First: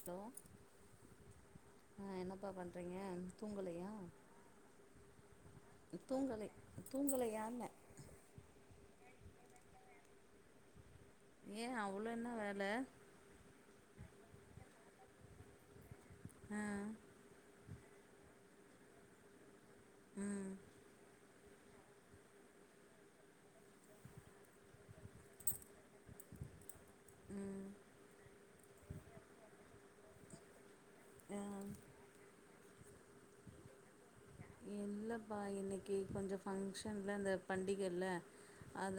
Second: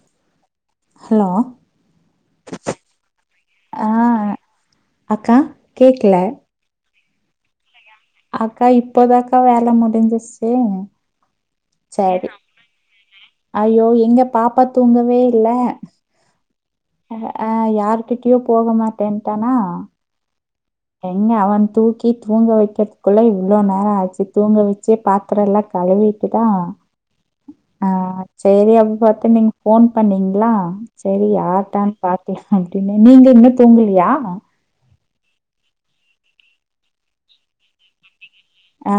Hello hello ஆ என்னப்பா பண்றீங்க ஆ தூங்கலயா அக்கா கேக்கல தூங்கலை தூங்கலையான்னே அக்கா இப்பதாக்கா வேல முடிஞ்சிச்சி ஏ அவ்ளோ என்ன வேல ஐயோ எங்க பாப்பா தூங்கவே இல்ல ஆ ஆ யாருகிட்டயு போகமாட்டேன்ட்டானா ம் எங்க அவன தூக்கி தூங்க வைக்கிறதுக்குள்ள இவ்ளோ நேரோ ஆயிருச்சி தூங்க வச்சி பாத் தரோல்லா கழுவீட்டுதா ம் ஆ சேரி அப்பபாத்து நீங்க ஃபோன் பண்ணீங்களா சரி ஆ யார்தான்னு பாக்கலா அப்டின்னு நீங்க இன்னு தூங்கலியா இல்லப்பா இன்னக்கி கொஞ்ச ஃபங்க்ஷன்ல இந்த பண்டிகையில்ல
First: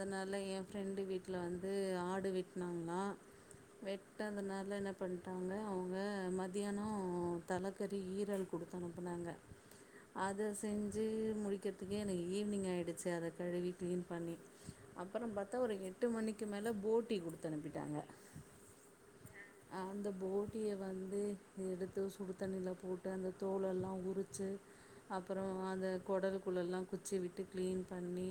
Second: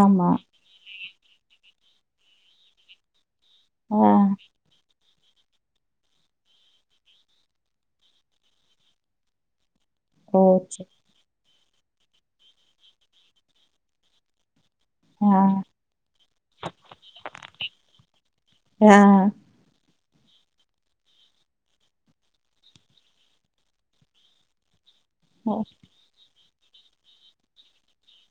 ஆமா ஏ ஃப்ரெண்டு வீட்ல வந்து ஆடு வெட்னாங்களா ஆ வெட்டதுனால என்ன பண்ணிட்டாங்க அவுங்க மதியானோ தலக்கறி ஈரல் குடுத்து அனுப்புனாங்க ஓ அத சரி செஞ்சி முடிக்கிறதுக்கே எனக்கு ஈவினிங் ஆயிடுச்சி அத கழுவி க்ளீன் பண்ணி அப்பறோ ஆ பாத்தா ஒரு எட்டு மணிக்கி மேல போட்டி குடுத்து அனுப்பிட்டாங்க ஆ அந்த போட்டிய வந்து எடுத்து சுடு தண்ணில போட்டு அந்த தோலெல்லா உருச்சி அப்பறோ அந்த குடல்க்குள்ளலா குச்சிய விட்டு க்ளீன் பண்ணி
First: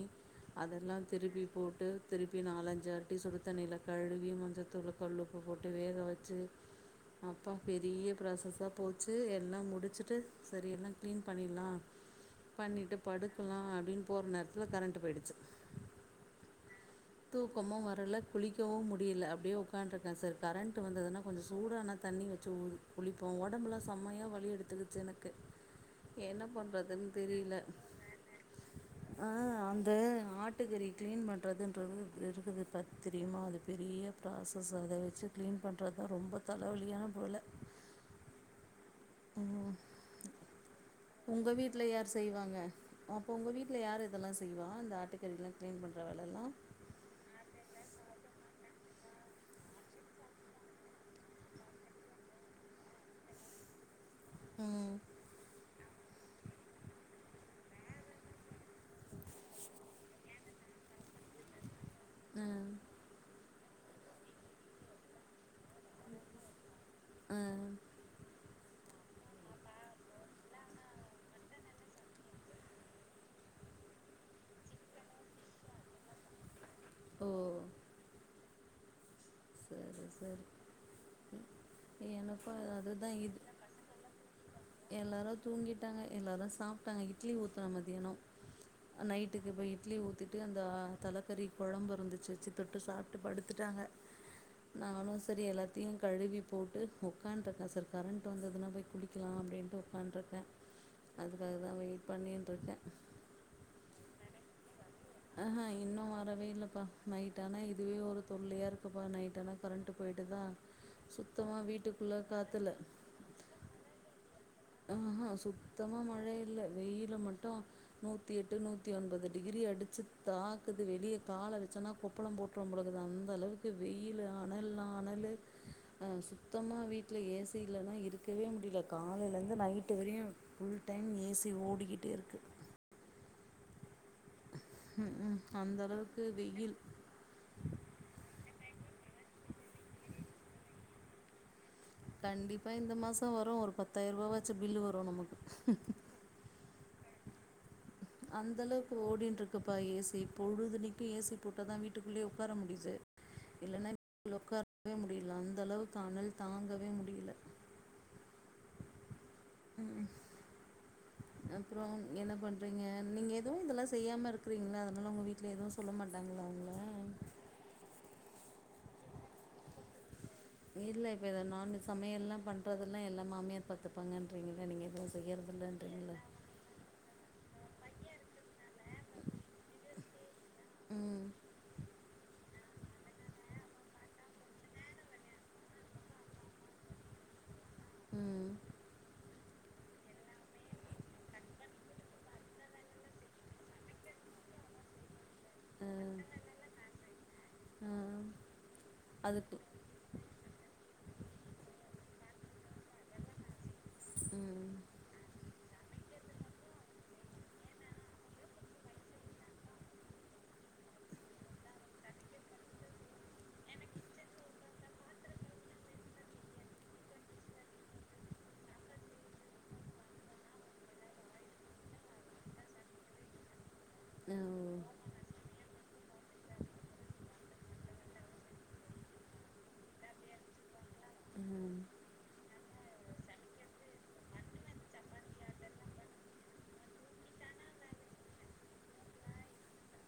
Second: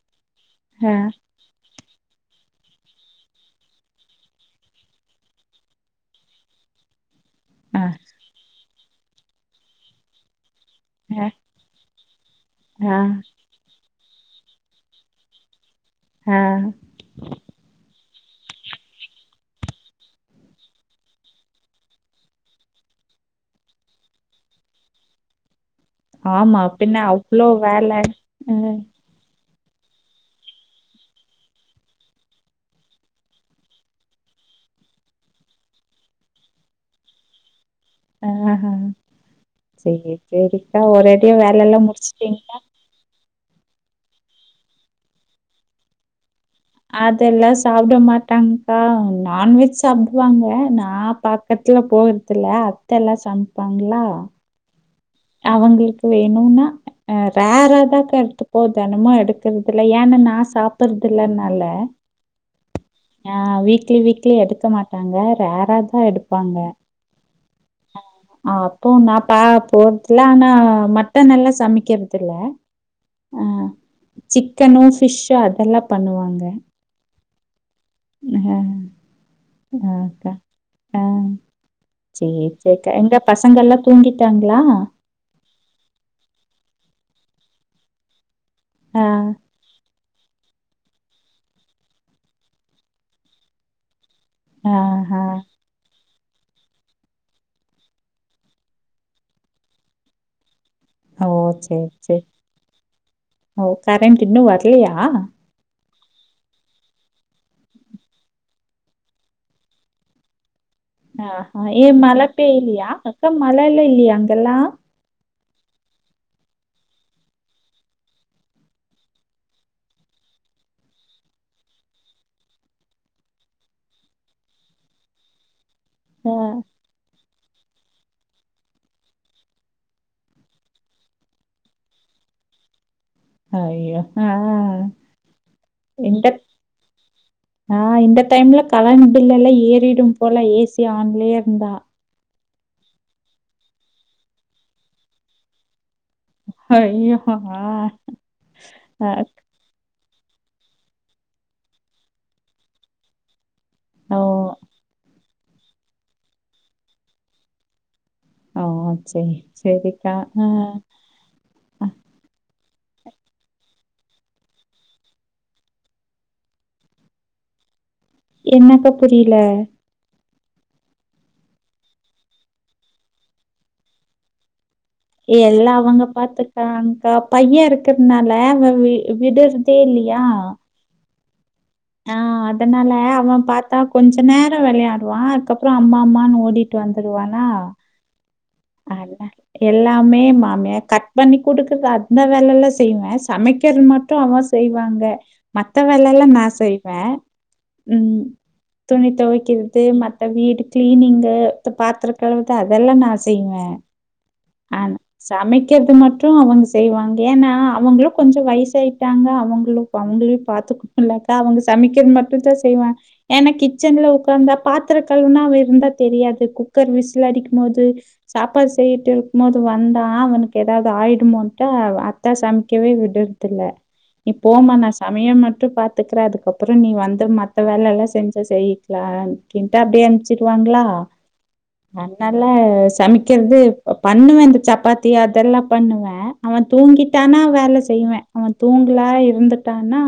ஆ அதெல்லா திருப்பி போட்டு திருப்பி நாலஞ்சி வாட்டி சுடுதண்ணில கழுவி மஞ்சத்தூள் கல்லுப்பு போட்டு வேக வச்சு அப்பா ஆ பெரிய ப்ராசஸ்ஸா போச்சு எல்லா முடிச்சுட்டு செரி எல்லா க்ளீன் அ பண்ணிர்லா ஆ பண்ணிட்டு படுக்கலா அப்டின்னு போற நேரத்துல கரண்ட் போயிடுச்சு ஆ தூக்கமு வரல குளிக்கவு முடியல அப்டியே ஒக்கான்டு இருக்கே செரி கரண்ட் வந்ததுன்னா கொஞ்ச சூடான தண்ணி வெச்சு குளிப்போ ஒடம்புலா செம்மையா வழி எடுத்துக்குச்சு எனக்கு என்ன ஆமா பின்ன பண்றதுன்னு அவ்ளோ தெரியுல வேல அ ஆ அந்த ஆட்டுக்கறி கிளீன் பண்றதுன்றது இருக்குதுப்பார் தெரியுமா அது பெரிய ப்ராசஸ் அத வெச்சு க்ளீன் பண்றதுதா ரொம்ப தலைவலியான போல ஆ ஹ செரி செரி அக்கா ஒரேடியா உங்கள் வேலை எல்லா வீட்ல யார் முடிச்சுட்டீங்களா செய்வாங்க அப்போ உங்க வீட்ல யார் இதெல்லா செய்வா இந்த ஆட்டுக்கறி எல்லா க்ளீன் பண்ணுற வேலை எல்லா அதெல்லா சாப்புட மாட்டாங்க்கா நான்வெஜ் சாப்புடுவாங்க நா பா பக்கத்துல போறது இல்ல அத்த எல்லா சமைப்பாங்களா ம் அவங்குளுக்கு வேணும்னா அ ரேரா தா அக்கா எடுத்துப்போ தினமோ எடுக்கறத இல்ல ஏன்னா நா சாப்பறது இல்லனால ஆ அ வீக்லி வீக்லி எடுக்க மாட்டாங்க ரேராதா உ எடுப்பாங்க ம் அப்ப நா ப போ இல்ல ஆனா மட்டனெல்லா சமைக்குறது இல்ல ஆ சிக்கனோ ஃபிஷ்ஷு அதெல்லா பண்ணுவாங்க ஓ ஓ ஆஹ ஆஹ சரி அக்கா சரி ஆஹ செரி எனக்கும் செரி அக்கா அதுதா எங்க இது பசங்க எல்லா தூங்கிட்டாங்களா எல்லாரு தூங்கிட்டாங்க எல்லாரு சாப்ட்டாங்க இட்லி ஊத்தன மத்தியானோ ஆ நைட்டுக்கு இப்ப இட்லி ஊத்திட் அப்டியே அந்த தலக்கறி கொழம்பு இருந்துச்சு வெச்சு தொட்டு சாப்ட்டு படுத்துட்டாங்க நானு ஆஹா. செரி எல்லாத்தையு கழுவி போட்டு ஒக்கான்ட்ருக்கறே செரி கரண்ட்டு வந்ததுனா போய் குளிக்கலா அப் டீன்ட்டு ஒக்காண்ட்ருக்க ஓ! அதுக்காதா சேரி வெயிட் சேரி. பண்ணின்ட்ருக்கே ஓ கரண்ட் இன்னோ வரலையா ஆஹா இன்னு வரவே இல்லப்பா நைட் ஆனா இதுவே ஒரு தொல்லையா இருக்குப்பா நைட் ஆனா கரண்ட்டு போய்டு தா ஆஹ ஏ மழப் பேய்லையா இப்போ மழ எல்லா இல்லயா அங்கல்லா ஆஹா சுத்தமா மழ இல்ல வெயிலு மட்டு நூத்தி எட்டு நூத்தி ஒன்பது டிகிரி அடிச்சு தாக்குது வெளியே கால வெச்சோனா கொப்ப ளோ போட்றோ போலக்குது அந்த அளவுக்கு வெயில் அனல்னா அனலு ஆ சுத்தமா வீட்ல ஏ சி இல்லன்னா இருக்கவே முடியல காலைலந்து இந்து night very full time A C ஓடிக்கிட்டே இருக்கு அய்யோ ஆ ஆ ம் ம் அந்த அளவுக்கு இங்க வெயில் ஆ இந்த டைம்ல கரண்ட் பில் எல்லா ஏறிடோ போல ஏ சி ஆன்லயே இருந்தா கண்டிப்பா இந்த மாசோ வரோ ஒரு பத்தாயிரபாச்சு பில்லு வரோ நமக்கு அய்யோ ஆஹ ஆ அந்த அளவுக்கு ஆ ஓடின்ட்ருக் இருக்கப்பா ஏ சி பொழுதுனிக்கி ஏ சி போட்டா தா வீட்டுக்குள்ளயே ஒக்கார முடிது இல்லன்னா ஓ! வீட்டுக்குள்ள ஒக்காரவே முடியுல அந்த அளவுக்கு அனல் தாங்கவே முடியுல ம் ம் செரி செரிக்கா ஆ அப்புறோ நீங்க என்ன பண்றீங்க நீங்க எதுவு இதெல்லா செய்யாம இருக்கறீங்களா அதனால உங்க வீட் அப்டி எதுவு சொல்ல மாட்டாங்களா உங்கள என்னக்கா புரியுல இல்ல இப்ப இத நானு சமையெல்லா பண்றதெல்லா எல்லா மாமியார் பாத்துப்பாங்கன்றீங்கள நீங்க ஏதாவ எல்லா அவங்க பாத்து கா அங்கா பைய இருகறனால அவ வி விடறதே இல்லையா ம் ஆ அதனால அவ பாத்தா கொஞ்ச நேரோ வெளையாடுவா அதுக்கப்புற அம்மா அம்மான்னு ஓடி ட்டு வந்துருவானா ம் அதா எல்லாமே மாமிய கட் பண்ணி குடுக்குறது அந்த வேலைல்லா செய்வே சமைக்கிறது மட் டு அவ செய்வாங்க மத்த ஆ, வேல எல்லா நா செய்வே ஆ. ம் துணி அதுக்கு தொவைக்கற து மத்த வீடு கிளீனிங்கு பாத்தர கழுவுறது அதெல்லா நா செய்வே ம் ஆ ம் சமைக்கிறது மட்டு அவங்க செய்வாங்க ஏன்னா அவங்களு கொஞ்சோ வயசாயிட்டாங்க அவங்களு இப்ப அவங்களையு பாத்துக்கணும்லாக்கா அவங்க சமைக்கிறது மட்டு தா செய்வாங் ஏன்னா கிச்சன்ல உக்காந்தா பாத்திர கழவுனா அவ இருந்தா தெரியாது குக்கர் விசல அடிக்கு போது சாப்பாடு செய்யிட்டு இருக்கும் போது வந்தா அவனுக்கு ஏதாவது ஆயிடுமோட்டு அத்தா சமைக்கவே விடு தில்ல நீ ஆ, போமா நா சமயம் மட்டு பாத் கத்துக்கற அதுக்கப்புற நீ வந்து மத்த வேலெல்லா செஞ்ச செய்யிக்கலா கின்ட்டு அப்டியே அனுப்பிச்சிருவாங்களா ம் நல்லா சமைக்கிறது பண்ணுவே இந்த சப்பாத்தி அதெல்லா பண்ணுவே அவ தூங்கிட்டானா வேல செய்வே அவ தூங்கலா இருந்துட்டானா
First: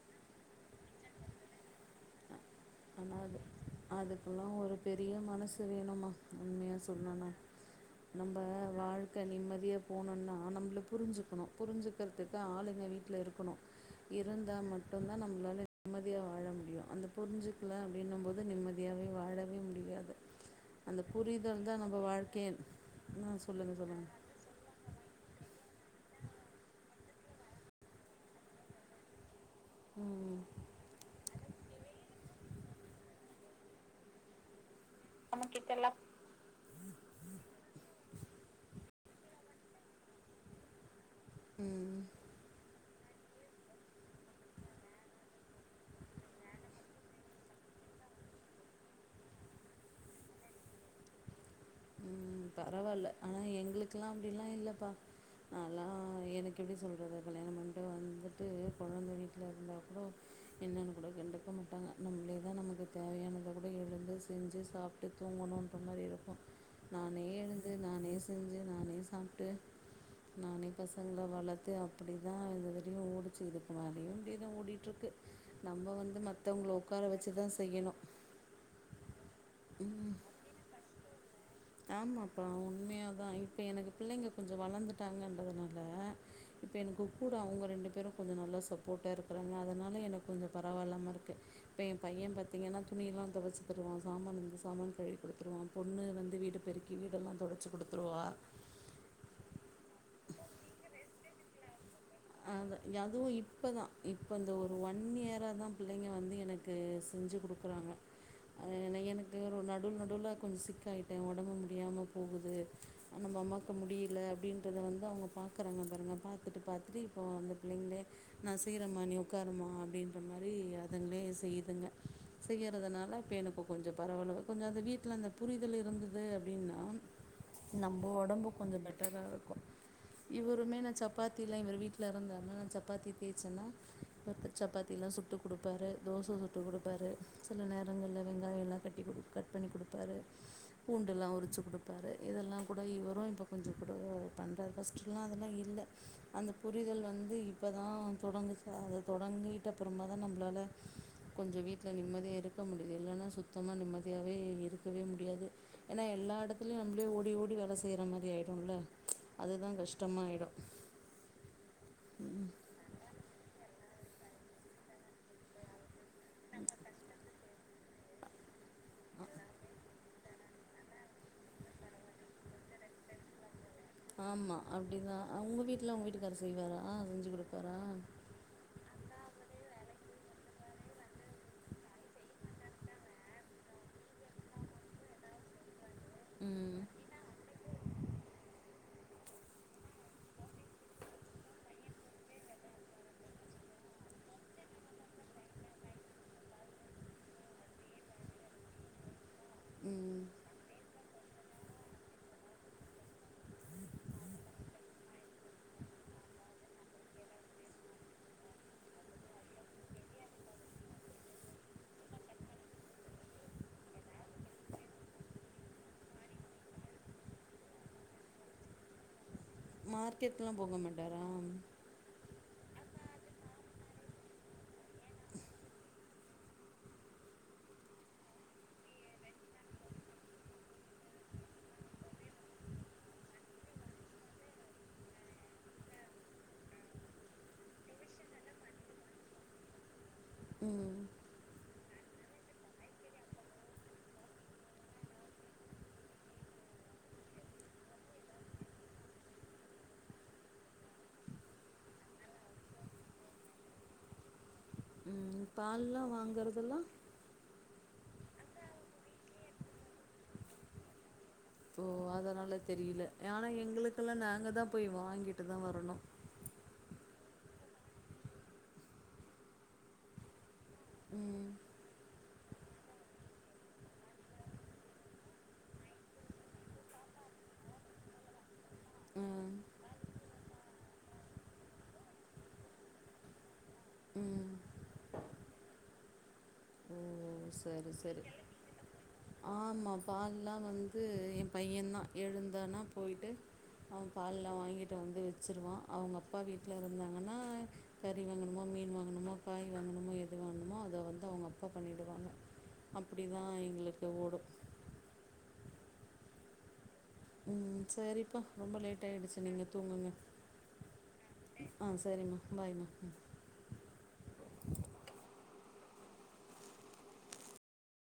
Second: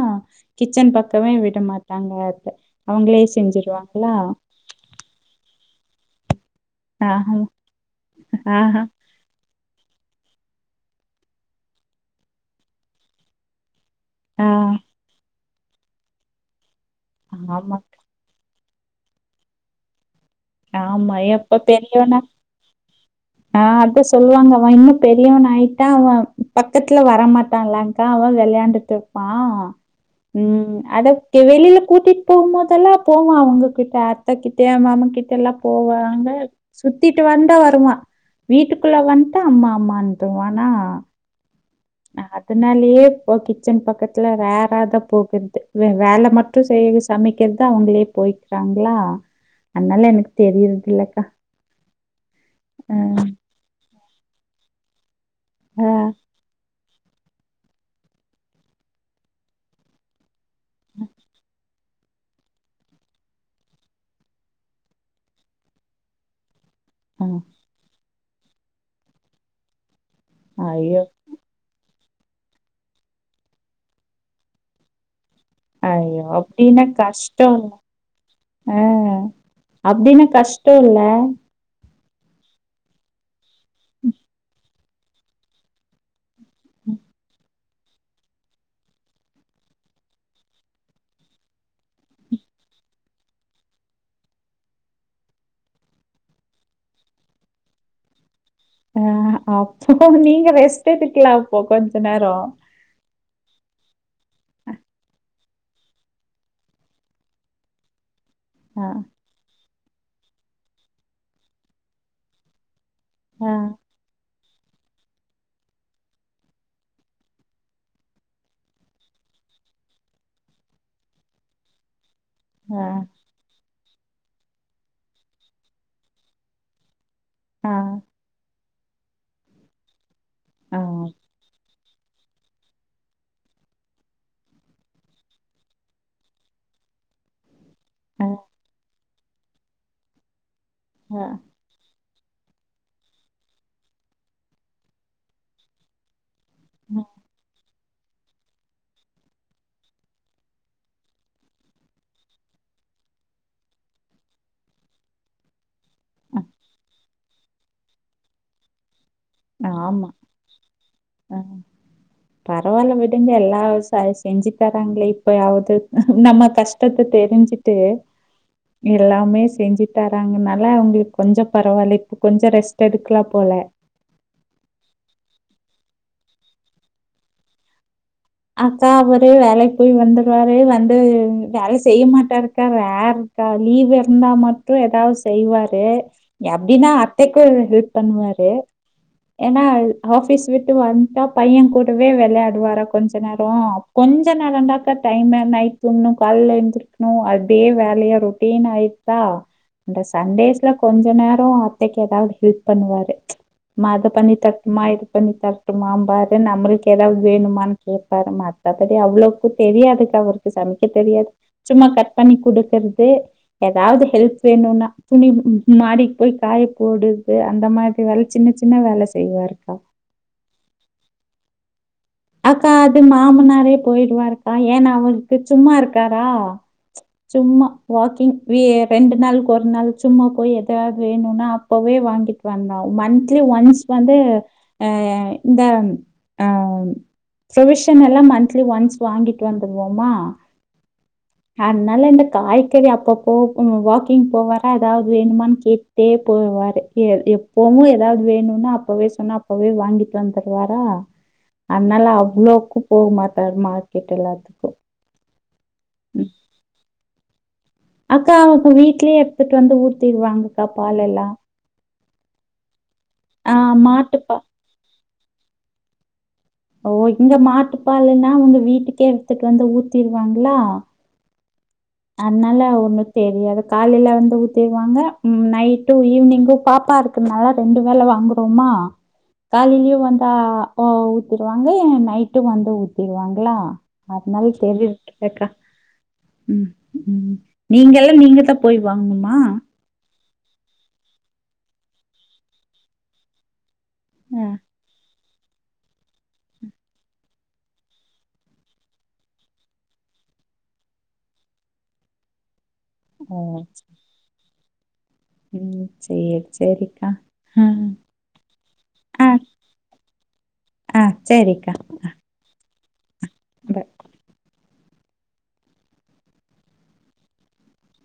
கிச்சன் பக்கமே விட மாட்டாங்க இப்ப ஆனா அது அதுக்கெல்லா ஒரு பெரிய மனசு வேணமா உண்மையா சொ சொன்னான ஆஹ நம்ம ஆஹ வாழ் க நிம்மதியா போகணுனு ஆ நம்பல புரிஞ்சுக்கணு புரிஞ்சுக்கறதுக்கு ஆளுங்க வீட்டுல இருக்கணும் ஆ இருந்தா மட்டும்தா நம்மளால நிம்மதியா வாழ முடியு அந்த புரிஞ்சு ஆமா அப்டின்னு போது நிம்மதியாவே வாழவே முடியாது அந்த ஆமா எப்ப புரிதல் தான் நம்ம பெரியோவனா வாழ்க்கையே ஆ சொல்லுங்க அத சொல்லுங்க சொல்லுவாங்க வா இன்னு பெரியவன் ஆயிட்டா அவ பக்கத்துல வரமாட்டான்ல்கா அவ வெளையாண்டுட்டு இருப்பா ம் அது கே வெளியில கூட்டிட்டு போகும் போதெல்லா போவா அவங்ககிட்ட அத்தகிட்டே மாமா கிட்ட நம்ம எல்லா எல்லாம் போவாங்க சுத்திட்டு வந்தா வருவா வீட்டுக்குள்ள வந்ட்டா அம்மா அம்மாட்டுவானா ம் அதனாலயே இப்போ கிச்சன் பக்கத்துல வேற தா போகுது வேலை மட் டு செய் சமைக்கிறதுத அவங்களே போய்க்கிறாங்களா அனால எனக்கு தெரியறதுலக்கா ம் பரவாயில்ல ஆனா எங்களுக்கெல்லா அப்டிலா இல்லப்பா ஆ, நல்லா எனக்கு எப்டி சொல்றது கல்யாணம் பண்ணிட்டு வந்துட்டு கொழந்தை வீட்ல இருந்தா கூட என்னன்னு கூட கண்டுக்க மாட்டாங்க நம்மளே தா நமக்கு தேவையானதை கூட எழுந்து செஞ்சு சாப்பிட்டு தூங்கணுன்ற மாரி இருக்கு நானே ஆ, எழுந்து நானே செஞ்சு நானே சாப்ட்டு நான ஐயோ! பசங்களை வளத்து அ அப்டி தா இது வரைக்கு ஓடிச்சு இதுக்குமேலயு இப்டியே தா ஓடிட்டுருக்கு நம்ம வந்து ஐயோ! மத்தவங்கள அப்டின்னா உக்கார வெச்சுதா கஷ்டம் இல்ல. செய்யணு ஆ அப்டின்னா கஷ்டோல்ல ஆமாப்பா உண்மையாதா இப்போ எனக்கு பிள்ளைங்க கொஞ்சோ வளந்துட்டாங்கன்றதுனால இப்ப எனக்கு கூட அவுங்க ரெண்டு பேரும் கொஞ்சோ நல்லா சப்போர்ட்டா இருக்கறாங்க அதனால எனக்கு கொஞ்சோ பரவால்லாம இருக்கு இப்ப என் பைய பாத்தீங்கன்னா துணி எல்லா தொவச்சு தருவா சாமான் வந்து சாமான் கழுவி கொடுத்துருவா பொண்ணு வந்து வீட் டு பெருக்கி வீடெல்லா தொடச்சி குடுத்துருவா அ அப்பட்டா நீங்க ரெஸ்ட் எடுக்கலாம் இப்போ கொஞ்ச நேரோ ஆக ரகுவு இப் இப்ப தா இப்ப இந்த ஒரு ஒன் இயரா தா பிள்ளைங்க வந்து எனக்கு செஞ்சு குடுக்குறாங்க ஆ ஏன்னா எனக்கு வேற நடுவ்ல நடுவ்ல கொஞ்சோ சிக் ஆயிட்ட ஒடம்பு முடியாம போகுது நம்ப ஆ, அம்மாக்கு முடியல அப்படின்றத வந்து அவுங்க பாக்குறாங்க பாருங்க பாத்துட்டு பாத்துட்டு இப்போ அந்த பிள்ளைங்ளே நா செய்றமா நீ ஒக்காருமா அப்டின்ற மாரி அதுங்ளே செய்துங்க ஆ, செய்யறதுனால இப்போ எனக்கு கொஞ்சோ பரவால கொஞ்சோ அந்த வீட்ல அந்த புரிதல் இருந்துது அப்டின்னா ஆ, நம்ப ஒடம்பு கொஞ்சோ பெட்டரா இருக்கோ இவருமே ஆ, நா சப்பாத்தில்லா எங்க வீட் ல இருந்தாருனா சப்பாத்தி தேய்சன்னா மொத்த சப்பாத்தில்லா சுட்டு குடுப்பாரு தோச ஊத்தி குடுப்பாரு சில நேரங்கள்ல ஆ, ஆ, வெங்காய எல்லா கட்டி குடு கட் பண்ணி குடுப்பாரு பூண்டெல்லா உரிச்சு குடுப் பாரு இதெல்லா கூட இவரும் இப்போ கொஞ்சோ கூட பண்ணுறாரு ஃபர்ஸ்ட்டுலா அதெல்லா இல்ல ஆ. புரிதல் வந்து இப்போ தா தொடங்குச்சு அத தொடங்கிட்டப்புறமா தா நம்ளால கொஞ்சோ வீட்ல நிம்மதியா இருக்க முடியுது இல்லனா சுத்தமா நிம்மதியாவே இருக்கவே முடியாது ஏன்னா எல்லா எடத்துலயு வந்து ஓடி ஓடி வேல செய்ற மாதிரி ஆய்டோம்ல அதுதா ஆமா. கஷ்டமாயிடோ அ பரவால்ல விடுங்க எல்லா சய் செஞ்சு தராங்களே இப்பவாவ்து நம்ம கஷ்டத்த தெரிஞ்சுட்டு எல்லாமே செஞ்சு தராங்கனால அவுங்குளுக் கொஞ்சம் பரவால்ல இப்ப கொஞ்சோ ரெஸ்ட் எடுக்கலா போல ஆமா அப்டிதா அ உங்க வீட்ல உங்க வீட்டுக்காரு செய்வாரா ஆஞ்சு குடுப்பாரா அக்கா அவரு வேலைக் போய் வந்துருவாரு வந்து வேலை செய்ய மாட்டாருக்கா வேற ப்ப லீவ் இருந்தா மட்டு எதாவ் செய்வாரு ம் தைக்கு ஹெல்ப் பண்வாரு ஏன்னா ஆஃபிஸ் விட்டு வந்ட்டா பையன் கூடவே வெள்யாடுவாரு கொஞ்ச நேரோ கொஞ்ச நேரந்தாக்கா டைம்மே நைட் இன்னும் கால்ல எஞ்சி ஆ அதே வேலையா ரொட்டீன் ஆய்ச்சா இந்த ம் சண்டேஸ்ல கொஞ்ச நேரோ அத்தைக்கு எதாவ்து ஹெல்ப் பண்வாரு மா அத பண்ணி தர்ட்டுமா இது பண்ணி தர்ட்டுமாம்பாரு நம்பளுக் எதாவ்து வேணுமான் கேப்பாரு மத்தப்படி அவ்ளவுக்கு தெரியாதுக்கா அவருக்கு சமைக்க தெரியாது சும்மா கட் பண்ணி குடுக்கற்து எதாவ்து ஹெல்ப் வேணும்னா துணி மாடிக்கு போய் காய போடுது அந்த மாரி வேல சின்ன சின்ன வேல செய்வாருக்கா மார்க்கெட்லா போக மாட்டாரா அக்கா அது மாமனாரே போயிடுவாருக்கா ஏன்னா அவரு இப்ப சும்மா இருக்காரா சும்மா வாக்கிங் ஏ ரெண்டு நாளுக் ஒரு நாள் சும்மா போய் எதாவ்து வேணும்னா அப்பவே வாங்கிட் வந்தாரு மந்த்லி ஒன்ஸ் வந்து ஆ இந்த ஆ ப்ரொவிஷன் எல்லா மந்த்லி ஒன்ஸ் வாங்கிட்டு வந்துருவோமா ம் அதுனால இந்த காய்கறி அப்பப்போ வாக்கிங் போவாரா எதாவது வேணுமானு கேட் டுட்டே போவாரு கீழ எப்பவு எதாவது வேணுனா அப்பவே சொன்னா அப்பவே வாங்கிட்டு வந்துருவாரா அதனால அவ்வளோக்கு போகமாட்டார் மார்க்கெட் எல்லாத்துக்கு ம் பால்லா வாங்கறதெல்லா அக்கா அவுங்க வீட்லயே எடுத்துட்டு வந்து ஊத்திடுவாங்கக்கா பால் எல்லா ஓ அதனால தெரியல ஆனா ஆ எங்களுக்கெல்லா மாட்டுப்பா நாங்க தா போய் வாங்கிட்டு தா வரணு ஓ இங்க மாட்டுப்பால்ன்னா உங்க வீட்டுக்கே எடுத்துட்டு வந்து ஊத்திருவாங்களா ம் அதனால ஒன்னு தெரியாது காலையில வந்து ஊத்திருவாங்க நைட்டு ஈவினிங்கு பாப்பா இரு கனால ரெண்டு வேள வாங்குறோமா ம் காலையிலையும் வந்தா ஊத்திருவாங்க நைட்டு வந்து ஊத்திருவாங்களா அதனால ம் சேரின் விட்டுட்டேங்கா ஓ சரி நீங்கலா நீங்க தா போய் வாங்கணுமா பால்லா வந்து எ பையன் தா எழுந்தானா போய்ட்டு அவ ஆ பால்லா வாங்கிட்டு வந்து வச்சிருவா அவுங்க அப்பா வீட்ல இருந்தாங்கன்னா கறி வாங்கணுமா மீன் வாங்கணுமா காய் வாங்கணுமா எது வாங்கணுமோ அத வந்து அவுங்க அப்பா பண்ணிடுவாங்க அப்டி ஓ தா எங்களுக்கு ஓடும் சேரி சேரிக்கா ஆ ம் சரிப்பா ரொம்ப லேட் ஆ ஆயிடுச்சி நீங்க தூங்குங்க ஆ சேரிக்கா ஆ செரிமா பாய்மா [inaudible]